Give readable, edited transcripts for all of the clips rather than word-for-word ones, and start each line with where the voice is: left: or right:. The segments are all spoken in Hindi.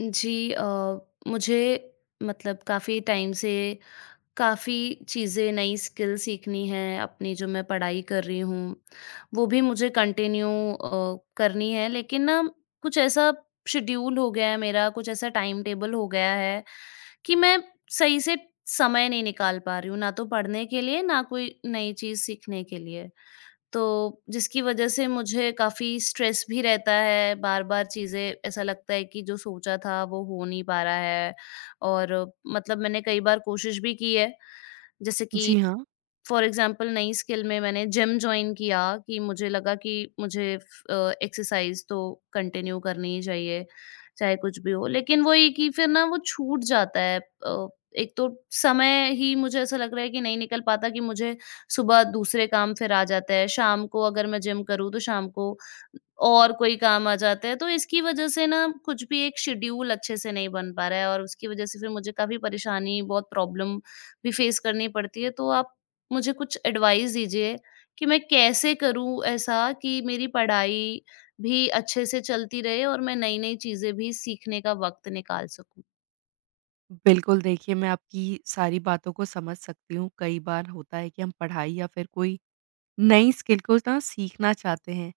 left: जी, मुझे मतलब काफ़ी टाइम से काफ़ी चीज़ें नई स्किल सीखनी है अपनी, जो मैं पढ़ाई कर रही हूँ, वो भी मुझे कंटिन्यू करनी है, लेकिन ना कुछ ऐसा शेड्यूल हो गया है मेरा, कुछ ऐसा टाइम टेबल हो गया है कि मैं सही से समय नहीं निकाल पा रही हूँ, ना तो पढ़ने के लिए, ना कोई नई चीज़ सीखने के लिए। तो जिसकी वजह से मुझे काफ़ी स्ट्रेस भी रहता है, बार-बार चीज़ें ऐसा लगता है कि जो सोचा था वो हो नहीं पा रहा है, और मतलब मैंने कई बार कोशिश भी की है, जैसे कि
right: जी हाँ,
left: फॉर एग्ज़ाम्पल नई स्किल में मैंने जिम जॉइन किया, कि मुझे लगा कि मुझे एक्सरसाइज़ तो कंटिन्यू करनी ही चाहिए, चाहे कुछ भी हो। लेकिन वही कि फिर ना वो छूट जाता है। अ, एक तो समय ही मुझे ऐसा लग रहा है कि नहीं निकल पाता, कि मुझे सुबह दूसरे काम फिर आ जाता है, शाम को अगर मैं जिम करूँ तो शाम को और कोई काम आ जाता है, तो इसकी वजह से ना कुछ भी एक शेड्यूल अच्छे से नहीं बन पा रहा है, और उसकी वजह से फिर मुझे काफ़ी परेशानी, बहुत प्रॉब्लम भी फेस करनी पड़ती है। तो आप मुझे कुछ एडवाइस दीजिए कि मैं कैसे करूँ ऐसा कि मेरी पढ़ाई भी अच्छे से चलती रहे और मैं नई-नई चीज़ें भी सीखने का वक़्त निकाल सकूँ?
right: बिल्कुल देखिए मैं आपकी सारी बातों को समझ सकती हूँ। कई बार होता है कि हम पढ़ाई या फिर कोई नई स्किल को ना सीखना चाहते हैं,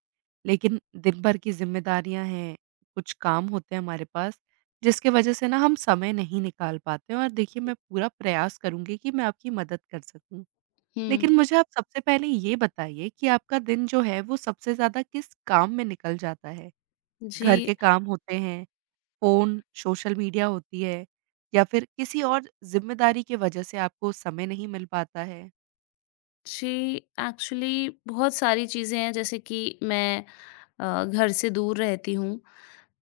right: लेकिन दिन भर की ज़िम्मेदारियाँ हैं, कुछ काम होते हैं हमारे पास, जिसकी वज़ह से ना हम समय नहीं निकाल पाते हैं और देखिए मैं पूरा प्रयास करूँगी कि मैं आपकी मदद कर सकूँ। लेकिन
left: हुँ।
right: मुझे आप सबसे पहले ये बताइए कि आपका दिन जो है वो सबसे ज़्यादा किस काम में निकल जाता है? घर
left: जी,
right: के काम होते हैं? फ़ोन, सोशल मीडिया होती है या फिर किसी और ज़िम्मेदारी की वजह से आपको समय नहीं मिल पाता है?
left: जी, एक्चुअली बहुत सारी चीज़ें हैं, जैसे कि मैं घर से दूर रहती हूँ,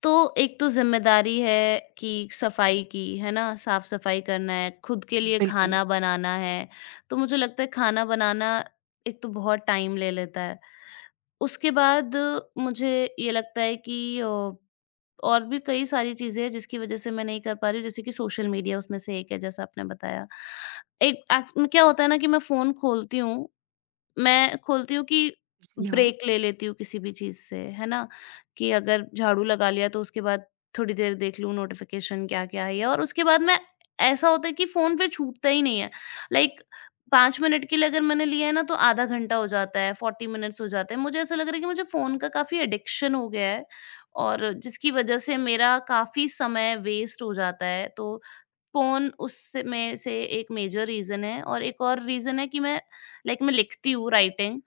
left: तो एक तो ज़िम्मेदारी है कि सफाई की, है ना? साफ-सफाई करना है, खुद के लिए
right: बिल्कुल।
left: खाना बनाना है। तो मुझे लगता है खाना बनाना एक तो बहुत टाइम ले लेता है। उसके बाद मुझे ये लगता है कि और भी कई सारी चीज़ें हैं जिसकी वज़ह से मैं नहीं कर पा रही हूँ, जैसे कि सोशल मीडिया उसमें से एक है, जैसा आपने बताया। एक एक्च में क्या होता है ना कि मैं फ़ोन खोलती हूँ, मैं खोलती हूँ कि
right: जी हाँ।
left: ब्रेक ले लेती हूँ किसी भी चीज़ से, है ना? कि अगर झाड़ू लगा लिया तो उसके बाद थोड़ी देर देख लूँ नोटिफ़िकेशन क्या-क्या है, और उसके बाद मैं, ऐसा होता है कि फ़ोन फिर छूटता ही नहीं है। लाइक 5 मिनट के लिए अगर मैंने लिया है ना, तो आधा घंटा हो जाता है, 40 मिनट्स हो जाते हैं। मुझे ऐसा लग रहा है कि मुझे फ़ोन का काफ़ी एडिक्शन हो गया है, और जिसकी वज़ह से मेरा काफ़ी समय वेस्ट हो जाता है। तो फ़ोन उससे में से एक मेजर रीज़न है, और एक और रीज़न है कि मैं, लाइक, मैं लिखती हूँ राइटिंग,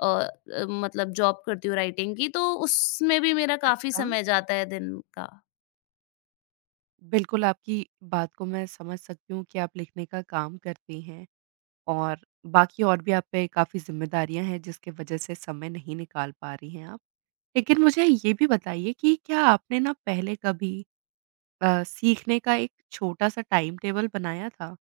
left: मतलब जॉब करती हूँ राइटिंग की, तो उसमें भी मेरा काफ़ी
right: अच्छा।
left: समय जाता है दिन का।
right: बिल्कुल, आपकी बात को मैं समझ सकती हूँ कि आप लिखने का काम करती हैं और बाकी और भी आप पे काफ़ी ज़िम्मेदारियाँ हैं जिसकी वजह से समय नहीं निकाल पा रही हैं आप। लेकिन मुझे ये भी बताइए कि क्या आपने ना पहले कभी सीखने का एक छोटा-सा टाइम टेबल बनाया था?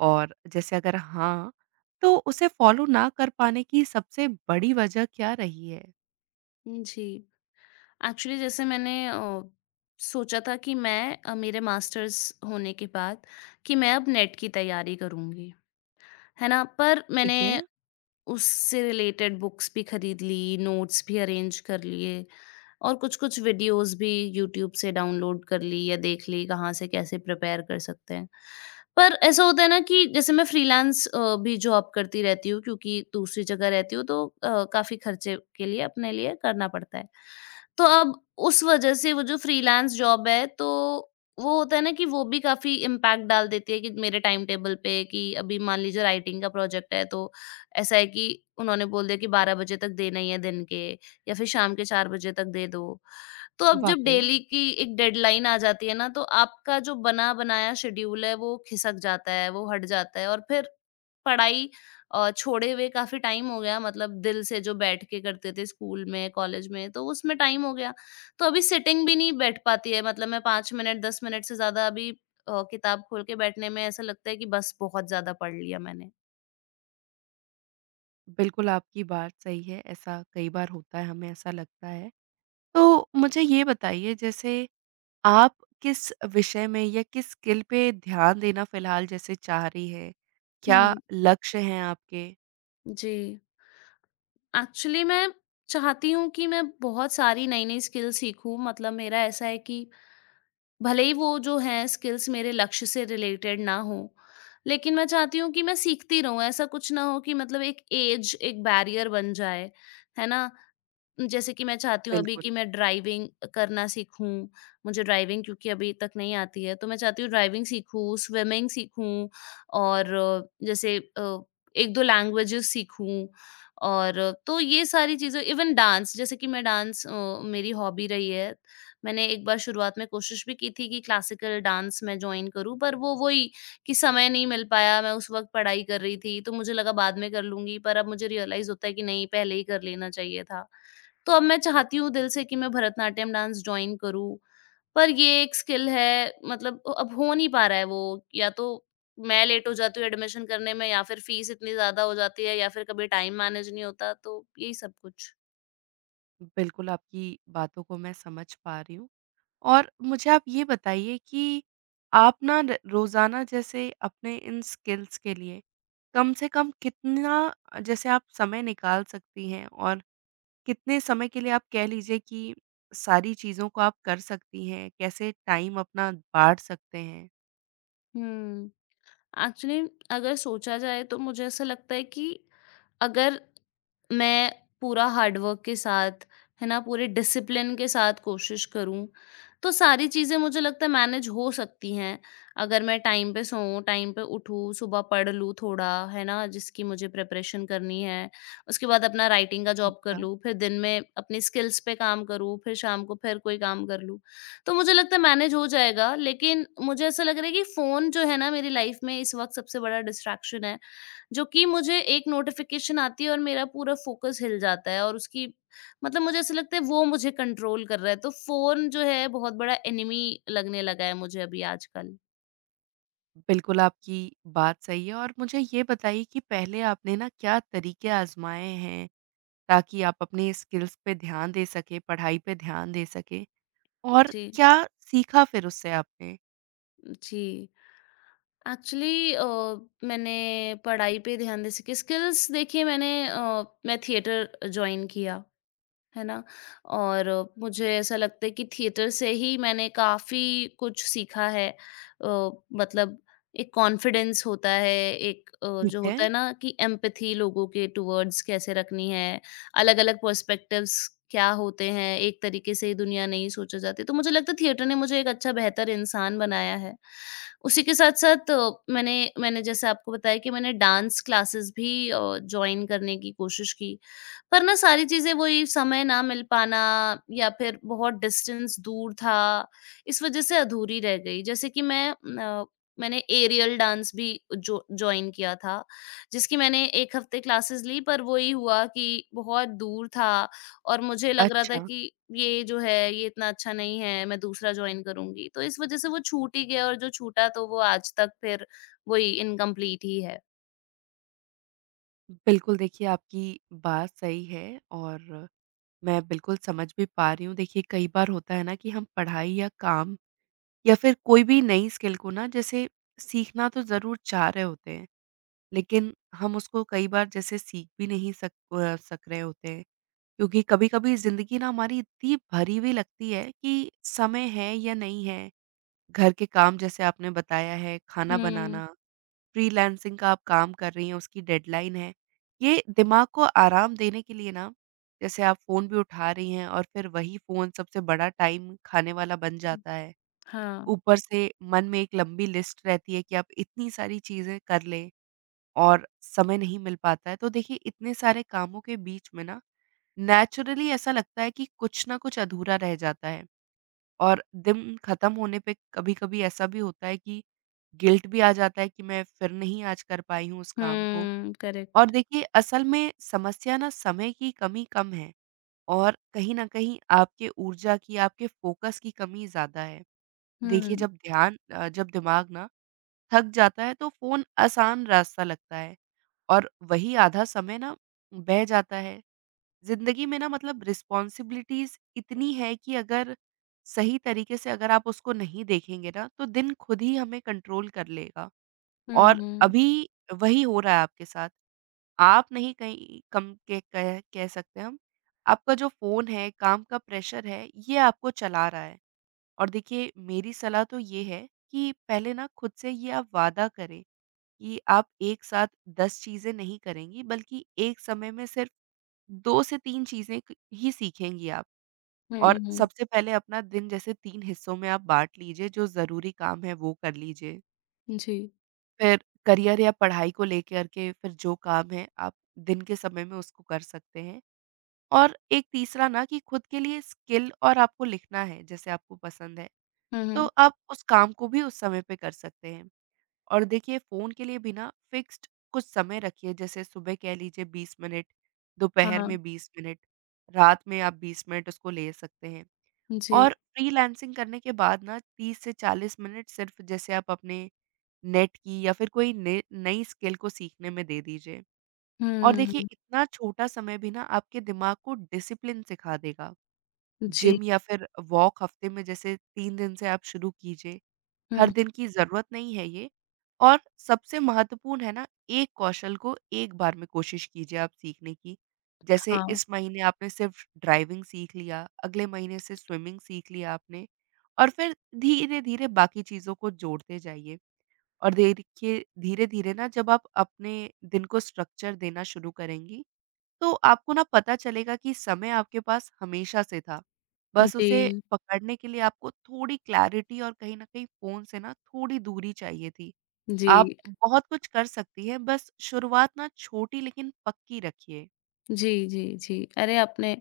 right: और जैसे अगर हाँ, तो उसे फ़ॉलो ना कर पाने की सबसे बड़ी वजह क्या रही है?
left: जी, एक्चुअली, जैसे मैंने सोचा था कि मैं, मेरे मास्टर्स होने के बाद कि मैं अब नेट की तैयारी करूँगी, है ना? पर मैंने
right: ठीक है।
left: उससे रिलेटेड बुक्स भी खरीद ली, नोट्स भी अरेंज कर लिए, और कुछ-कुछ वीडियोज़ भी यूट्यूब से डाउनलोड कर ली या देख ली कहाँ से कैसे प्रिपेयर कर सकते हैं। पर ऐसा होता है ना कि जैसे मैं फ्रीलांस भी जॉब करती रहती हूँ, क्योंकि दूसरी जगह रहती हूँ तो काफ़ी खर्चे के लिए अपने लिए करना पड़ता है। तो अब उस वजह से वो जो फ्रीलांस जॉब है, तो वो होता है ना कि वो भी काफ़ी इम्पैक्ट डाल देती है, कि मेरे टाइम टेबल पे, कि अभी मान लीजिए राइटिंग का प्रोजेक्ट है, तो ऐसा है कि उन्होंने बोल दिया कि 12 बजे तक देना ही है दिन के, या फिर शाम के 4 बजे तक दे दो। तो अब जब
right: वाक़ई,
left: डेली की एक डेडलाइन आ जाती है ना, तो आपका जो बना-बनाया शेड्यूल है वो खिसक जाता है, वो हट जाता है, और फिर पढ़ाई छोड़े हुए काफ़ी टाइम हो गया, मतलब दिल से जो बैठ के करते थे स्कूल में, कॉलेज में, तो उसमें टाइम हो गया। तो अभी सिटिंग भी नहीं बैठ पाती है, मतलब मैं 5 मिनट 10 मिनट से ज़्यादा अभी किताब खोल के बैठने में ऐसा लगता है कि बस बहुत ज़्यादा पढ़ लिया मैंने।
right: बिल्कुल आपकी बात सही है, ऐसा कई बार होता है, हमें ऐसा लगता है। तो मुझे ये बताइए जैसे आप किस विषय में या किस स्किल पे ध्यान देना फ़िलहाल जैसे चाह रही हैं? क्या
left: हुँ,
right: लक्ष्य हैं आपके?
left: जी। एक्चुअली मैं चाहती हूँ कि मैं बहुत सारी नई-नई स्किल सीखूँ, मतलब मेरा ऐसा है कि भले ही वो जो हैं स्किल्स मेरे लक्ष्य से रिलेटेड ना हों, लेकिन मैं चाहती हूँ कि मैं सीखती रहूँ। ऐसा कुछ ना हो कि मतलब एक ऐज, एक बैरियर बन जाए, है ना? जैसे कि मैं चाहती हूँ अभी कि
right: बिल्कुल,
left: मैं ड्राइविंग करना सीखूँ, मुझे ड्राइविंग क्योंकि अभी तक नहीं आती है, तो मैं चाहती हूँ ड्राइविंग सीखूँ, स्विमिंग सीखूँ, और जैसे 1-2 लैंग्वेजेज़ सीखूँ, और तो ये सारी चीज़ें इवन डांस, जैसे कि मैं डांस, मेरी हॉबी रही है। मैंने एक बार शुरुआत में कोशिश भी की थी कि क्लासिकल डांस मैं जॉइन करूँ, पर वो वही कि समय नहीं मिल पाया, मैं उस वक़्त पढ़ाई कर रही थी, तो मुझे लगा बाद में कर लूँगी, पर अब मुझे रियलाइज़ होता है कि नहीं, पहले ही कर लेना चाहिए था। तो अब मैं चाहती हूँ दिल से कि मैं भरतनाट्यम डांस जॉइन करूँ, पर ये एक स्किल है, मतलब अब हो नहीं पा रहा है वो, या तो मैं लेट हो जाती हूँ एडमिशन करने में, या फिर फीस इतनी ज़्यादा हो जाती है, या फिर कभी टाइम मैनेज नहीं होता, तो यही सब कुछ।
right: बिल्कुल आपकी बातों को मैं समझ पा रही हूँ। और मुझे आप ये बताइए कि आप ना र रोज़ाना जैसे अपने इन स्किल्स के लिए कम से कम कितना जैसे आप समय निकाल सकती हैं और कितने समय के लिए आप कह लीजिए कि सारी चीज़ों को आप कर सकती हैं? कैसे टाइम अपना बाँट सकते हैं?
left: हुँ। एक्चुअली अगर सोचा जाए, तो मुझे ऐसा लगता है कि अगर मैं पूरा हार्डवर्क के साथ, है ना, पूरे डिसिप्लिन के साथ कोशिश करूं, तो सारी चीज़ें मुझे लगता है मैनेज हो सकती हैं। अगर मैं टाइम पे सोऊं, टाइम पे उठूं, सुबह पढ़ लूं थोड़ा, है ना, जिसकी मुझे प्रिपरेशन करनी है, उसके बाद अपना राइटिंग का जॉब कर
right: अच्छा।
left: लूं, फिर दिन में अपनी स्किल्स पे काम करूं, फिर शाम को फिर कोई काम कर लूं, तो मुझे लगता है मैनेज हो जाएगा। लेकिन मुझे ऐसा लग रहा है कि फ़ोन जो है ना, मेरी लाइफ़ में इस वक़्त सबसे बड़ा डिस्ट्रैक्शन है, जो कि मुझे एक नोटिफ़िकेशन आती है और मेरा पूरा फ़ोकस हिल जाता है, और उसकी, मतलब मुझे ऐसा लगता है वो मुझे कंट्रोल कर रहा है, तो फ़ोन जो है बहुत बड़ा एनिमी लगने लगा है मुझे अभी आजकल।
right: बिल्कुल, आपकी बात सही है और मुझे ये बताइए कि पहले आपने ना क्या तरीके आज़माए हैं ताकि आप अपने स्किल्स पे ध्यान दे सकें, पढ़ाई पे ध्यान दे सकें? और
left: जी,
right: क्या सीखा फिर उससे आपने?
left: जी। एक्चुअली मैंने पढ़ाई पे ध्यान दे सके स्किल्स, देखिए मैं थिएटर जॉइन किया। है ना? और मुझे ऐसा लगता है कि थिएटर से ही मैंने काफ़ी कुछ सीखा है। मतलब एक कॉन्फिडेंस होता है, एक
right: ठीक
left: जो
right: है।
left: होता है ना कि एम्पैथी लोगों के टुवर्ड्स कैसे रखनी है, अलग-अलग पर्सपेक्टिव्स क्या होते हैं, एक तरीके से ये दुनिया नहीं सोचा जाती। तो मुझे लगता है थिएटर ने मुझे एक अच्छा बेहतर इंसान बनाया है। उसी के साथ-साथ मैंने मैंने जैसे आपको बताया कि मैंने डांस क्लासेस भी जॉइन करने की कोशिश की। पर ना सारी चीज़ें, वही समय ना मिल पाना, या फिर बहुत डिस्टेंस दूर था, इस वज़ह से अधूरी रह गई। जैसे कि मैंने एरियल डांस भी जो जॉइन किया था, जिसकी मैंने 1 हफ़्ते क्लासेस ली, पर वही हुआ कि बहुत दूर था, और मुझे लग रहा था
right: अच्छा,
left: कि ये जो है ये इतना अच्छा नहीं है, मैं दूसरा जॉइन करूँगी। तो इस वज़ह से वो छूट ही गया, और जो छूटा तो वो आज तक फिर वही इनकम्प्लीट ही है।
right: बिल्कुल देखिए आपकी बात सही है और मैं बिल्कुल समझ भी पा रही हूँ। देखिए कई बार होता है ना कि हम पढ़ाई या काम या फिर कोई भी नई स्किल को ना जैसे सीखना तो ज़रूर चाह रहे होते हैं, लेकिन हम उसको कई बार जैसे सीख भी नहीं सक रहे होते हैं। क्योंकि कभी-कभी ज़िंदगी ना हमारी इतनी भरी हुई लगती है कि समय है या नहीं है, घर के काम जैसे आपने बताया है, खाना
left: हुँ।
right: बनाना, फ्रीलांसिंग का आप काम कर रही हैं, उसकी डेडलाइन है। ये दिमाग को आराम देने के लिए ना, जैसे आप फ़ोन भी उठा रही हैं और फिर वही फ़ोन सबसे बड़ा टाइम खाने वाला बन जाता है।
left: हाँ।
right: ऊपर से मन में एक लंबी लिस्ट रहती है कि आप इतनी सारी चीज़ें कर लें और समय नहीं मिल पाता है। तो देखिए इतने सारे कामों के बीच में ना, नेचुरली ऐसा लगता है कि कुछ ना कुछ अधूरा रह जाता है। और दिन खत्म होने पे कभी-कभी ऐसा भी होता है कि गिल्ट भी आ जाता है कि मैं फिर नहीं आज कर पाई हूँ उस काम को।
left: हुँ,
right: और
left: करेक्ट।
right: देखिए असल में समस्या ना समय की कमी कम है और कहीं न कहीं आपके ऊर्जा की, आपके फोकस की कमी ज़्यादा है। देखिए
left: हुँ।
right: जब दिमाग ना थक जाता है तो फ़ोन आसान रास्ता लगता है और वही आधा समय ना बह जाता है। ज़िंदगी में ना मतलब रिस्पॉन्सिबिलिटीज़ इतनी है कि अगर सही तरीके से अगर आप उसको नहीं देखेंगे ना, तो दिन खुद ही हमें कंट्रोल कर लेगा।
left: हुँ,
right: और
left: हुँ।
right: अभी वही हो रहा है आपके साथ। आप नहीं कहीं कम के कह कह सकते हम। आपका जो फ़ोन है, काम का प्रेशर है, ये आपको चला रहा है। और देखिए, मेरी सलाह तो ये है कि पहले ना खुद से ये आप वादा करें कि आप एक साथ 10 चीज़ें नहीं करेंगी, बल्कि एक समय में सिर्फ़ 2 से 3 चीज़ें क ही सीखेंगी आप।
left: हुँ,
right: और
left: हुँ।
right: सबसे पहले अपना दिन जैसे 3 हिस्सों में आप बाँट लीजिए, जो ज़रूरी काम है वो कर लीजिए।
left: जी।
right: फिर करियर या पढ़ाई को लेकर के फिर जो काम है आप दिन के समय में उसको कर सकते हैं। और एक तीसरा ना कि खुद के लिए स्किल, और आपको लिखना है, जैसे आपको पसंद है,
left: हुँ,
right: तो
left: हुँ।
right: आप उस काम को भी उस समय पे कर सकते हैं। और देखिए फ़ोन के लिए भी ना फिक्स्ड कुछ समय रखिए, जैसे सुबह कह लीजिए 20 मिनट, दोपहर
left: हाँ।
right: में 20 मिनट, रात में आप 20 मिनट उसको ले सकते हैं।
left: जी।
right: और फ्रीलांसिंग करने के बाद ना 30 से 40 मिनट सिर्फ़ जैसे आप अपने नेट की या फिर कोई ने नई स्किल को सीखने में दे दीजिए। और देखिए
left: हुँ।
right: इतना छोटा समय भी ना आपके दिमाग को डिसिप्लिन सिखा देगा।
left: जी।
right: जिम या फिर वॉक हफ़्ते में जैसे 3 दिन से आप शुरू कीजिए। हर
left: हुँ।
right: दिन की ज़रूरत नहीं है ये। और सबसे महत्वपूर्ण है ना, एक कौशल को एक बार में कोशिश कीजिए आप सीखने की। जैसे
left: हाँ।
right: इस महीने आपने सिर्फ़ ड्राइविंग सीख लिया, अगले महीने से स्विमिंग सीख लिया आपने, और फिर धीरे-धीरे बाकी चीज़ों को जोड़ते जाइए। और देखिए धीरे-धीरे ना जब आप अपने दिन को स्ट्रक्चर देना शुरू करेंगी तो आपको ना पता चलेगा कि समय आपके पास हमेशा से था। बस उसे
left: जी।
right: पकड़ने के लिए आपको थोड़ी क्लैरिटी और कहीं न कहीं फ़ोन से ना थोड़ी दूरी चाहिए थी।
left: जी।
right: आप बहुत कुछ कर सकती हैं, बस शुरुआत ना छोटी लेकिन पक्की रखिए।
left: जी, जी, जी। अरे, आपने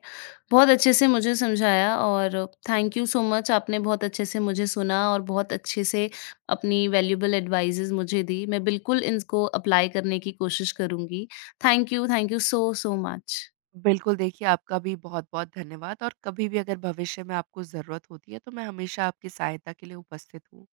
left: बहुत अच्छे से मुझे समझाया, और थैंक यू सो मच, आपने बहुत अच्छे से मुझे सुना और बहुत अच्छे से अपनी वैल्यूएबल एडवाइसेज़ मुझे दी। मैं बिल्कुल इनको अप्लाई करने की कोशिश करूँगी। Thank you so much.
right: बिल्कुल, देखिए आपका भी बहुत-बहुत धन्यवाद और कभी भी अगर भविष्य में आपको ज़रूरत होती है, तो मैं हमेशा आपकी सहायता के लिए उपस्थित हूँ।